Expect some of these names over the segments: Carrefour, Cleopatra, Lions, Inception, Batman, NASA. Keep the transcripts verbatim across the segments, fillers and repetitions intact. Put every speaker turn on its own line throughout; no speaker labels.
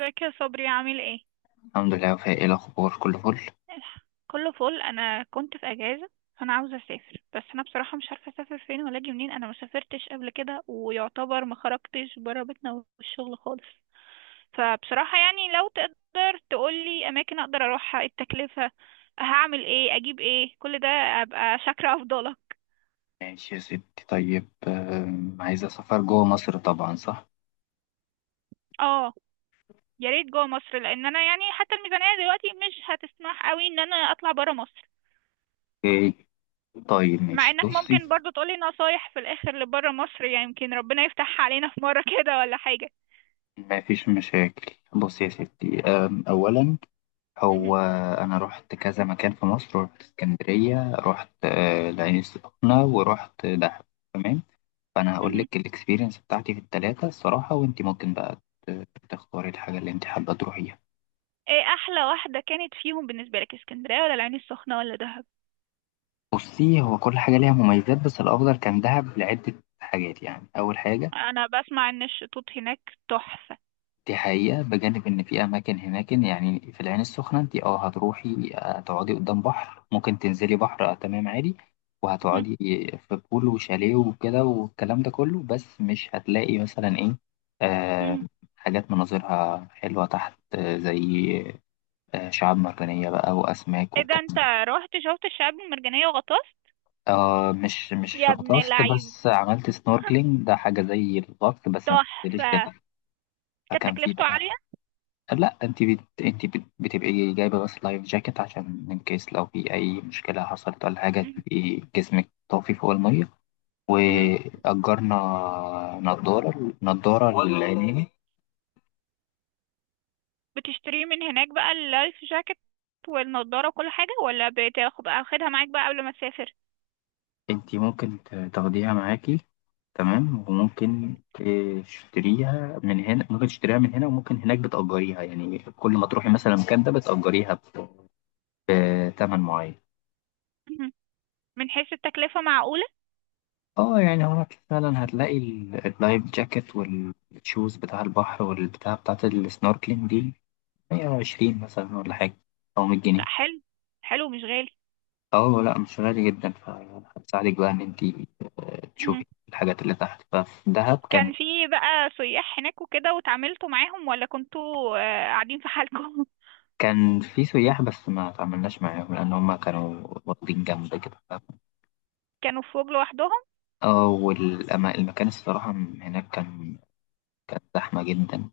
ازيك يا صبري، عامل ايه؟
الحمد لله، وفاء. ايه الاخبار؟ كله فل.
كله فل. انا كنت في اجازه. فانا عاوزه اسافر، بس انا بصراحه مش عارفه اسافر فين ولا اجي منين. انا ما سافرتش قبل كده ويعتبر ما خرجتش بره بيتنا والشغل خالص. فبصراحه يعني لو تقدر تقولي اماكن اقدر اروحها، التكلفه، هعمل ايه، اجيب ايه، كل ده، ابقى شاكره افضلك.
ماشي يا ستي. طيب، آم، عايزه سفر جوه مصر طبعا، صح؟
اه، يا ريت جوه مصر، لان انا يعني حتى الميزانيه دلوقتي مش هتسمح قوي ان انا اطلع بره مصر.
ايه؟ طيب
مع
ماشي،
انك
بصي.
ممكن برضو تقولي نصايح في الاخر لبره مصر، يعني يمكن ربنا يفتحها علينا في مرة كده ولا حاجة.
ما فيش مشاكل. بصي يا ستي، آم، اولا
مهم.
هو انا رحت كذا مكان في مصر. رحت اسكندريه، رحت آه، العين السخنه، ورحت دهب. تمام. فانا هقول
مهم.
لك الاكسبيرينس بتاعتي في الثلاثه الصراحه، وانت ممكن بقى ت- تختاري الحاجه اللي انت حابه تروحيها.
ايه احلى واحدة كانت فيهم بالنسبة لك، اسكندرية ولا العين السخنة ولا دهب؟
بصي، هو كل حاجة ليها مميزات، بس الأفضل كان دهب لعدة حاجات، يعني أول حاجة.
انا بسمع ان الشطوط هناك تحفة.
دي حقيقة، بجانب إن في أماكن هناك. يعني في العين السخنة أنت أه هتروحي، آه، تقعدي قدام بحر، ممكن تنزلي بحر آه، تمام، عادي.
مهم.
وهتقعدي في بول وشاليه وكده، والكلام ده كله. بس مش هتلاقي مثلا إيه آه
مهم.
حاجات مناظرها حلوة تحت، آه، زي آه، شعاب مرجانية بقى وأسماك
ايه ده، انت
والكلام.
رحت شفت الشعاب المرجانية وغطست؟
آه، مش مش
يا ابن
غطست،
اللعيب!
بس عملت سنوركلينج. ده حاجة زي الغطس بس ما بتنزليش
تحفة.
جبل.
كانت
فكان في
تكلفته عالية؟
بقى. لا، انت بت... انت بت... بتبقي جايبة بس لايف جاكيت عشان ان كيس لو في اي مشكلة حصلت ولا حاجة
مهم.
تبقي جسمك طافي فوق المية.
مهم.
وأجرنا نضارة نضارة للعينين.
بتشتريه من هناك بقى اللايف جاكيت والنضارة وكل حاجة، ولا بتاخد بقى واخدها معاك بقى قبل ما تسافر؟
انت ممكن ت- تاخديها معاكي. تمام، وممكن تشتريها من هنا، ممكن تشتريها من هنا وممكن هناك بتأجريها. يعني كل ما تروحي مثلا المكان ده بتأجريها بتمن معين.
من حيث التكلفة معقولة؟
اه، يعني هو فعلا هتلاقي ال- اللايف جاكيت والشوز بتاع البحر والبتاع بتاعت السنوركلينج دي مية وعشرين مثلا، ولا حاجة، أو 100
لا،
جنيه
حلو. حلو مش غالي.
اه لا، مش غالي جدا. فهتساعدك بقى إن أنتي آه،
مهم.
تشوفي الحاجات اللي تحت. ففي دهب كان.
كان في بقى سياح هناك وكده وتعاملتوا معاهم، ولا كنتوا آه، قاعدين في حالكم؟
كان في سياح، بس ما تعاملناش معاهم لأن هما كانوا واخدين جنب كده.
كانوا في فوج لوحدهم.
اه، والأما- المكان الصراحة هناك كان كان زحمة جدا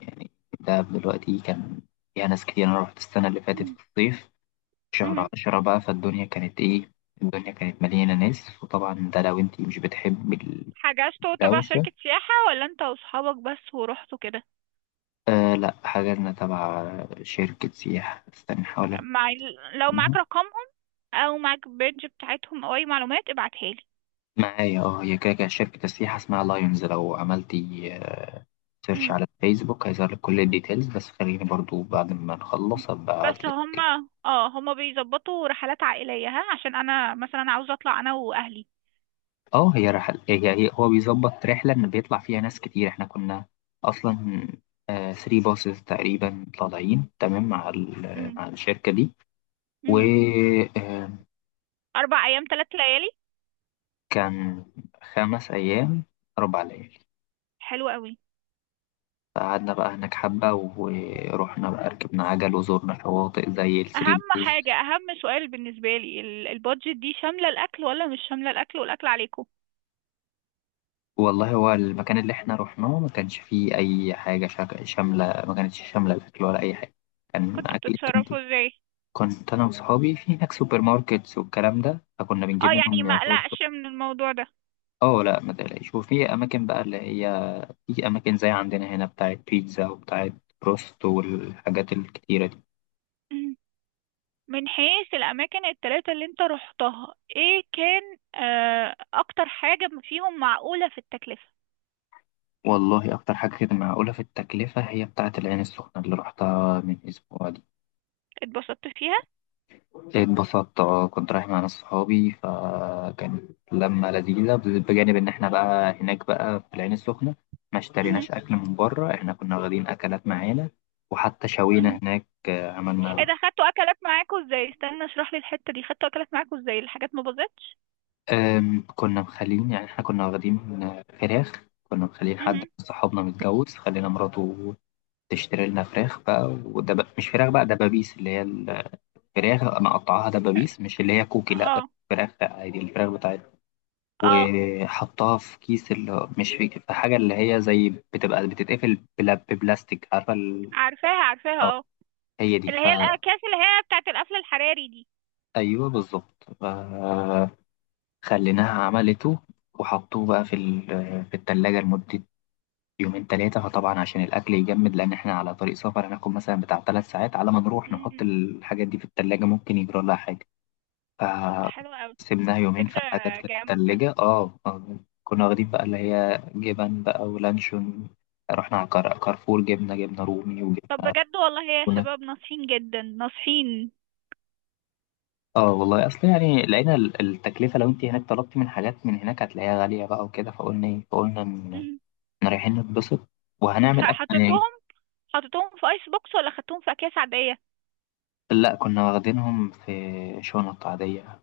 يعني. دهب دلوقتي كان فيها ناس كتير. أنا رحت السنة اللي فاتت
مم.
في الصيف، شهر
مهم.
عشرة بقى. فالدنيا كانت إيه، الدنيا كانت مليانة ناس. وطبعا ده لو أنتي مش بتحب
حجزتوا تبع
الدوشة.
شركة سياحة ولا انت واصحابك بس ورحتوا كده؟
آه لأ، حجزنا تبع شركة سياحة. استنى أحاول
مع ال- لو معاك
أفتكرها.
رقمهم، او معاك بيدج بتاعتهم، او اي معلومات ابعتها لي.
معايا، اه. هي كده كده شركة السياحة اسمها لايونز، لو عملتي سيرش
مم.
على الفيسبوك هيظهر لك كل الديتيلز. بس خليني برضو بعد ما نخلص أبقى
بس
أبعتلك.
هما اه هما بيظبطوا رحلات عائلية، ها عشان انا مثلا عاوزة اطلع انا واهلي.
اه، هي رحل هي هي هو بيظبط رحلة إن بيطلع فيها ناس كتير. احنا كنا أصلا ثري باصز تقريبا طالعين، تمام، مع ال-
مم.
مع الشركة دي.
مم.
وكان
اربع ايام ثلاث ليالي؟
خمس أيام، أربع ليالي.
حلو قوي.
فقعدنا بقى هناك حبة، ورحنا بقى ركبنا عجل وزورنا شواطئ زي الثري
اهم حاجة
بوز.
اهم سؤال بالنسبة لي، ال- البادجت دي شاملة الاكل ولا مش شاملة الاكل، والاكل عليكم؟
والله هو المكان اللي احنا رحناه ما كانش فيه أي حاجة شك- شاملة. ما كانتش شاملة الأكل ولا أي حاجة. كان
كنتوا
أكل.
بتتصرفوا ازاي؟
كنت انا وصحابي في هناك سوبر ماركتس والكلام ده، فكنا
اه،
بنجيب
يعني
منهم
ما
يعتبر.
اقلقش من الموضوع ده.
اه لا، ما تقلقش. وفي اماكن بقى اللي هي، في اماكن زي عندنا هنا بتاعت بيتزا وبتاعت بروست والحاجات الكتيرة دي.
مم. من حيث الاماكن التلاتة اللي انت رحتها، ايه كان آه اكتر حاجة فيهم معقولة في التكلفة؟
والله اكتر حاجة كده معقولة في التكلفة هي بتاعت العين السخنة اللي رحتها من اسبوع دي.
اتبسطت فيها؟
اتبسطت، اه. كنت رايح مع ناس صحابي فكانت لمة لذيذة، بجانب ان احنا بقى هناك بقى في العين السخنة ما
مم.
اشتريناش اكل من بره، احنا كنا واخدين اكلات معانا. وحتى شوينا
مم.
هناك
ايه
عملنا.
ده، خدتوا اكلات معاكوا ازاي؟ استنى، اشرح لي الحتة دي. خدتوا اكلات معاكوا ازاي؟ الحاجات ما باظتش؟
أم، كنا مخلين يعني، احنا كنا واخدين آه، فراخ. كنا مخلين حد
مم.
من صحابنا متجوز، خلينا مراته تشتري لنا فراخ بقى، ودب... مش فراخ بقى، دبابيس، اللي هي الفراخ مقطعاها دبابيس، مش اللي هي كوكي، لا.
اه،
فراخ عادي، الفراخ بتاعتها.
اه،
وحطها في كيس، اللي مش في... في حاجة اللي هي زي بتبقى بتتقفل بلا... ببلاستيك، عارفة ال...
عارفاها،
أو
عارفاها، آه.
هي دي
اللي هي
فا
الأكياس اللي هي بتاعت القفل الحراري دي.
أيوه بالظبط فا خليناها عملته. وحطوه بقى في ال... في التلاجة لمدة يومين تلاتة. فطبعا عشان الأكل يجمد، لأن إحنا على طريق سفر هناخد مثلا بتاع تلات ساعات على ما نروح نحط
مم.
الحاجات دي في التلاجة، ممكن يجرى لها حاجة.
طب ده حلو قوي.
فسيبناها يومين،
فكرة
فالحاجات كانت في
جامدة.
التلاجة. اه آه، كنا واخدين بقى اللي هي جبن بقى ولانشون. رحنا على كار- كارفور جبنا جبنة رومي
طب
وجبنة
بجد، والله يا شباب
تونة.
ناصحين جدا ناصحين.
اه والله، أصل يعني لقينا ال- التكلفة، لو أنت هناك طلبتي من حاجات من هناك هتلاقيها غالية بقى وكده. فقلنا إيه، فقلنا إن
مم.
إحنا رايحين نتبسط وهنعمل
خ-
أكل.
حطيتوهم حطيتوهم في ايس بوكس، ولا خدتوهم في اكياس عادية؟
لا، كنا واخدينهم في شنط عادية.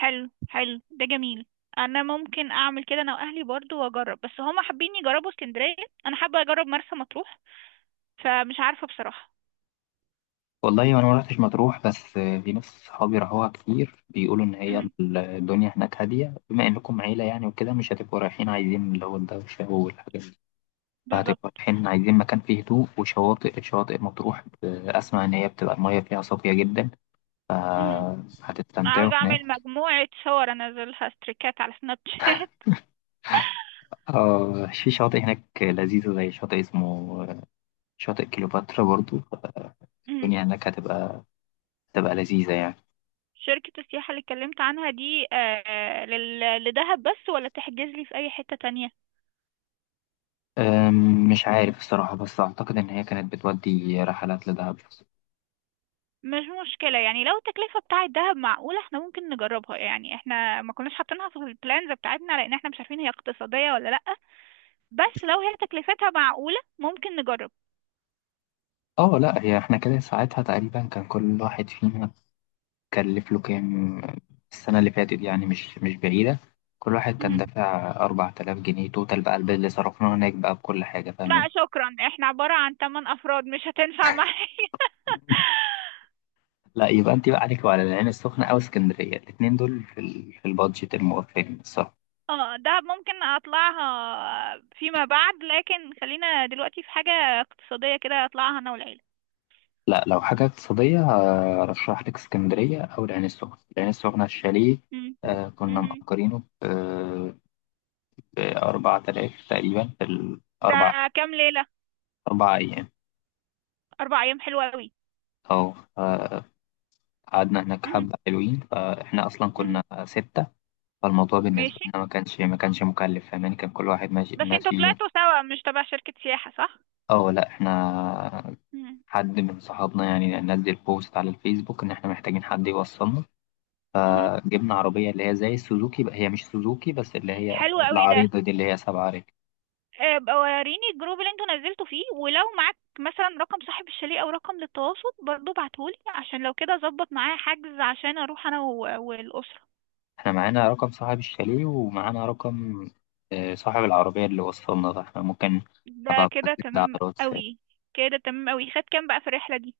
حلو حلو، ده جميل. انا ممكن اعمل كده انا واهلي برضو واجرب، بس هما حابين يجربوا اسكندرية. انا حابة اجرب مرسى مطروح، فمش عارفة بصراحة.
والله أنا ما رحتش مطروح، بس في ناس صحابي راحوها كتير بيقولوا إن هي
مم.
الدنيا هناك هادية. بما إنكم عيلة يعني وكده مش هتبقوا رايحين عايزين اللي هو الدوشة والحاجات دي، فهتبقوا
بالظبط.
رايحين عايزين مكان فيه هدوء. وشواطئ شواطئ مطروح، ب- أسمع إن هي بتبقى المية فيها صافية جدا،
مم.
فهتستمتعوا
عاوزة اعمل
هناك.
مجموعة صور انزلها ستريكات على سناب شات.
آه في شاطئ هناك لذيذة زي شاطئ اسمه آه، شاطئ كليوباترا. برضو آه، الدنيا هناك هتبقى هتبقى لذيذة يعني.
شركة السياحة اللي اتكلمت عنها دي آه، لل- لدهب بس، ولا تحجز لي في أي حتة تانية؟
أم، مش عارف الصراحة، بس أعتقد إن هي كانت بتودي رحلات لدهب.
مش مشكلة، يعني لو التكلفة بتاعة دهب معقولة احنا ممكن نجربها، يعني احنا ما كناش حاطينها في البلانز بتاعتنا لأن احنا مش عارفين هي اقتصادية ولا لأ. بس لو هي تكلفتها معقولة ممكن نجرب.
اه لا، هي احنا كده ساعتها تقريبا كان كل واحد فينا كلف له كام. السنة اللي فاتت يعني، مش مش بعيدة. كل واحد كان
مم.
دافع اربعة آلاف جنيه توتال بقى، البيل اللي صرفناه هناك بقى بكل حاجة،
لا
فاهمين.
شكرا، احنا عبارة عن 8 أفراد، مش هتنفع معايا.
لا يبقى أنت بقى عليك وعلى العين السخنة أو اسكندرية، الاتنين دول في ال... في البادجت الموفرين الصراحة.
اه، دهب ممكن اطلعها فيما بعد، لكن خلينا دلوقتي في حاجة اقتصادية كده اطلعها انا والعيلة.
لا، لو حاجة اقتصادية آه، أرشح لك اسكندرية أو العين السخنة العين السخنة الشاليه
مم.
آه، كنا
مم.
مأجرينه بأربع تلاف تقريبا، في
ده
الأربع
كام ليلة؟
أربع أيام.
أربع أيام، حلوة أوي.
أو آه، قعدنا هناك
مم.
حبة حلوين، فإحنا أصلا
مم.
كنا ستة. فالموضوع بالنسبة
ماشي.
لنا ما كانش ما كانش مكلف، فاهماني، كان كل واحد ماشي
بس انتوا
ماشي.
طلعتوا سوا مش تبع شركة سياحة، صح؟
أه لأ، إحنا
مم.
حد من صحابنا يعني نزل بوست على الفيسبوك إن إحنا محتاجين حد يوصلنا.
مم.
فجبنا عربية اللي هي زي السوزوكي بقى، هي مش سوزوكي بس اللي هي
حلو أوي ده.
العريضة دي اللي هي سبعة رجل.
آه، بقى وريني الجروب اللي انتوا نزلتوا فيه، ولو معاك مثلا رقم صاحب الشاليه أو رقم للتواصل برضو بعتهولي عشان لو كده أظبط معاه حجز عشان أروح أنا و- والأسرة.
احنا معانا رقم صاحب الشاليه، ومعانا رقم آه، صاحب العربية اللي وصلنا ده. احنا ممكن أبقى
ده
أبعت
كده
لك ده على
تمام
الواتساب.
أوي. كده تمام أوي. خد كام بقى في الرحلة دي؟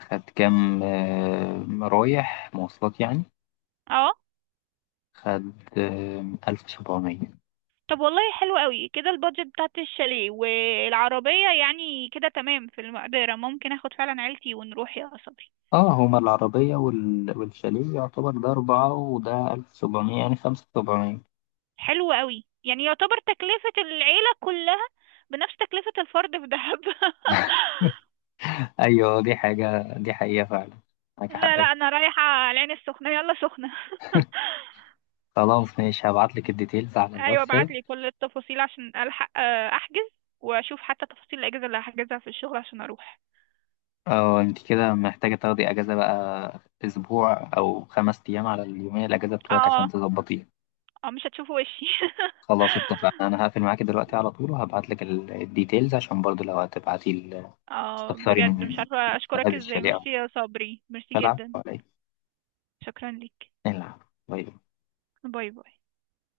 خد كام، آه، رايح مواصلات يعني.
اه.
خد آه، ألف وسبعمية.
طب والله حلو قوي، كده البادجت بتاعت الشاليه والعربية يعني كده تمام في المقدرة، ممكن اخد فعلا عيلتي ونروح يا صبري.
اه، هما العربية وال- والشاليه يعتبر، ده أربعة وده ألف وسبعمية، يعني خمسة وسبعمية.
حلو قوي، يعني يعتبر تكلفة العيلة كلها بنفس تكلفة الفرد في دهب.
أيوة دي حاجة، دي حقيقة فعلا، معاك
لا، لا،
حق.
انا رايحة العين السخنة، يلا سخنة.
خلاص ماشي، هبعت لك الديتيلز على
ايوه،
الواتساب.
ابعتلي كل التفاصيل عشان الحق آه، احجز، واشوف حتى تفاصيل الاجازة اللي هحجزها في الشغل عشان اروح.
اه، انت كده محتاجة تاخدي اجازة بقى، اسبوع او خمس ايام على اليومية الاجازة بتوعك عشان
اه،
تظبطيها.
اه، مش هتشوفوا وشي.
خلاص اتفقنا، انا هقفل معاكي دلوقتي على طول وهبعت لك الديتيلز، عشان برضو لو هتبعتي ال-
اه،
تستفسري
بجد مش
من
عارفة اشكرك
صاحب
ازاي،
الشاليه او
ميرسي يا صبري، ميرسي
القلعة
جدا.
ولا ايه
شكرا ليك.
نلعب. باي باي.
باي باي.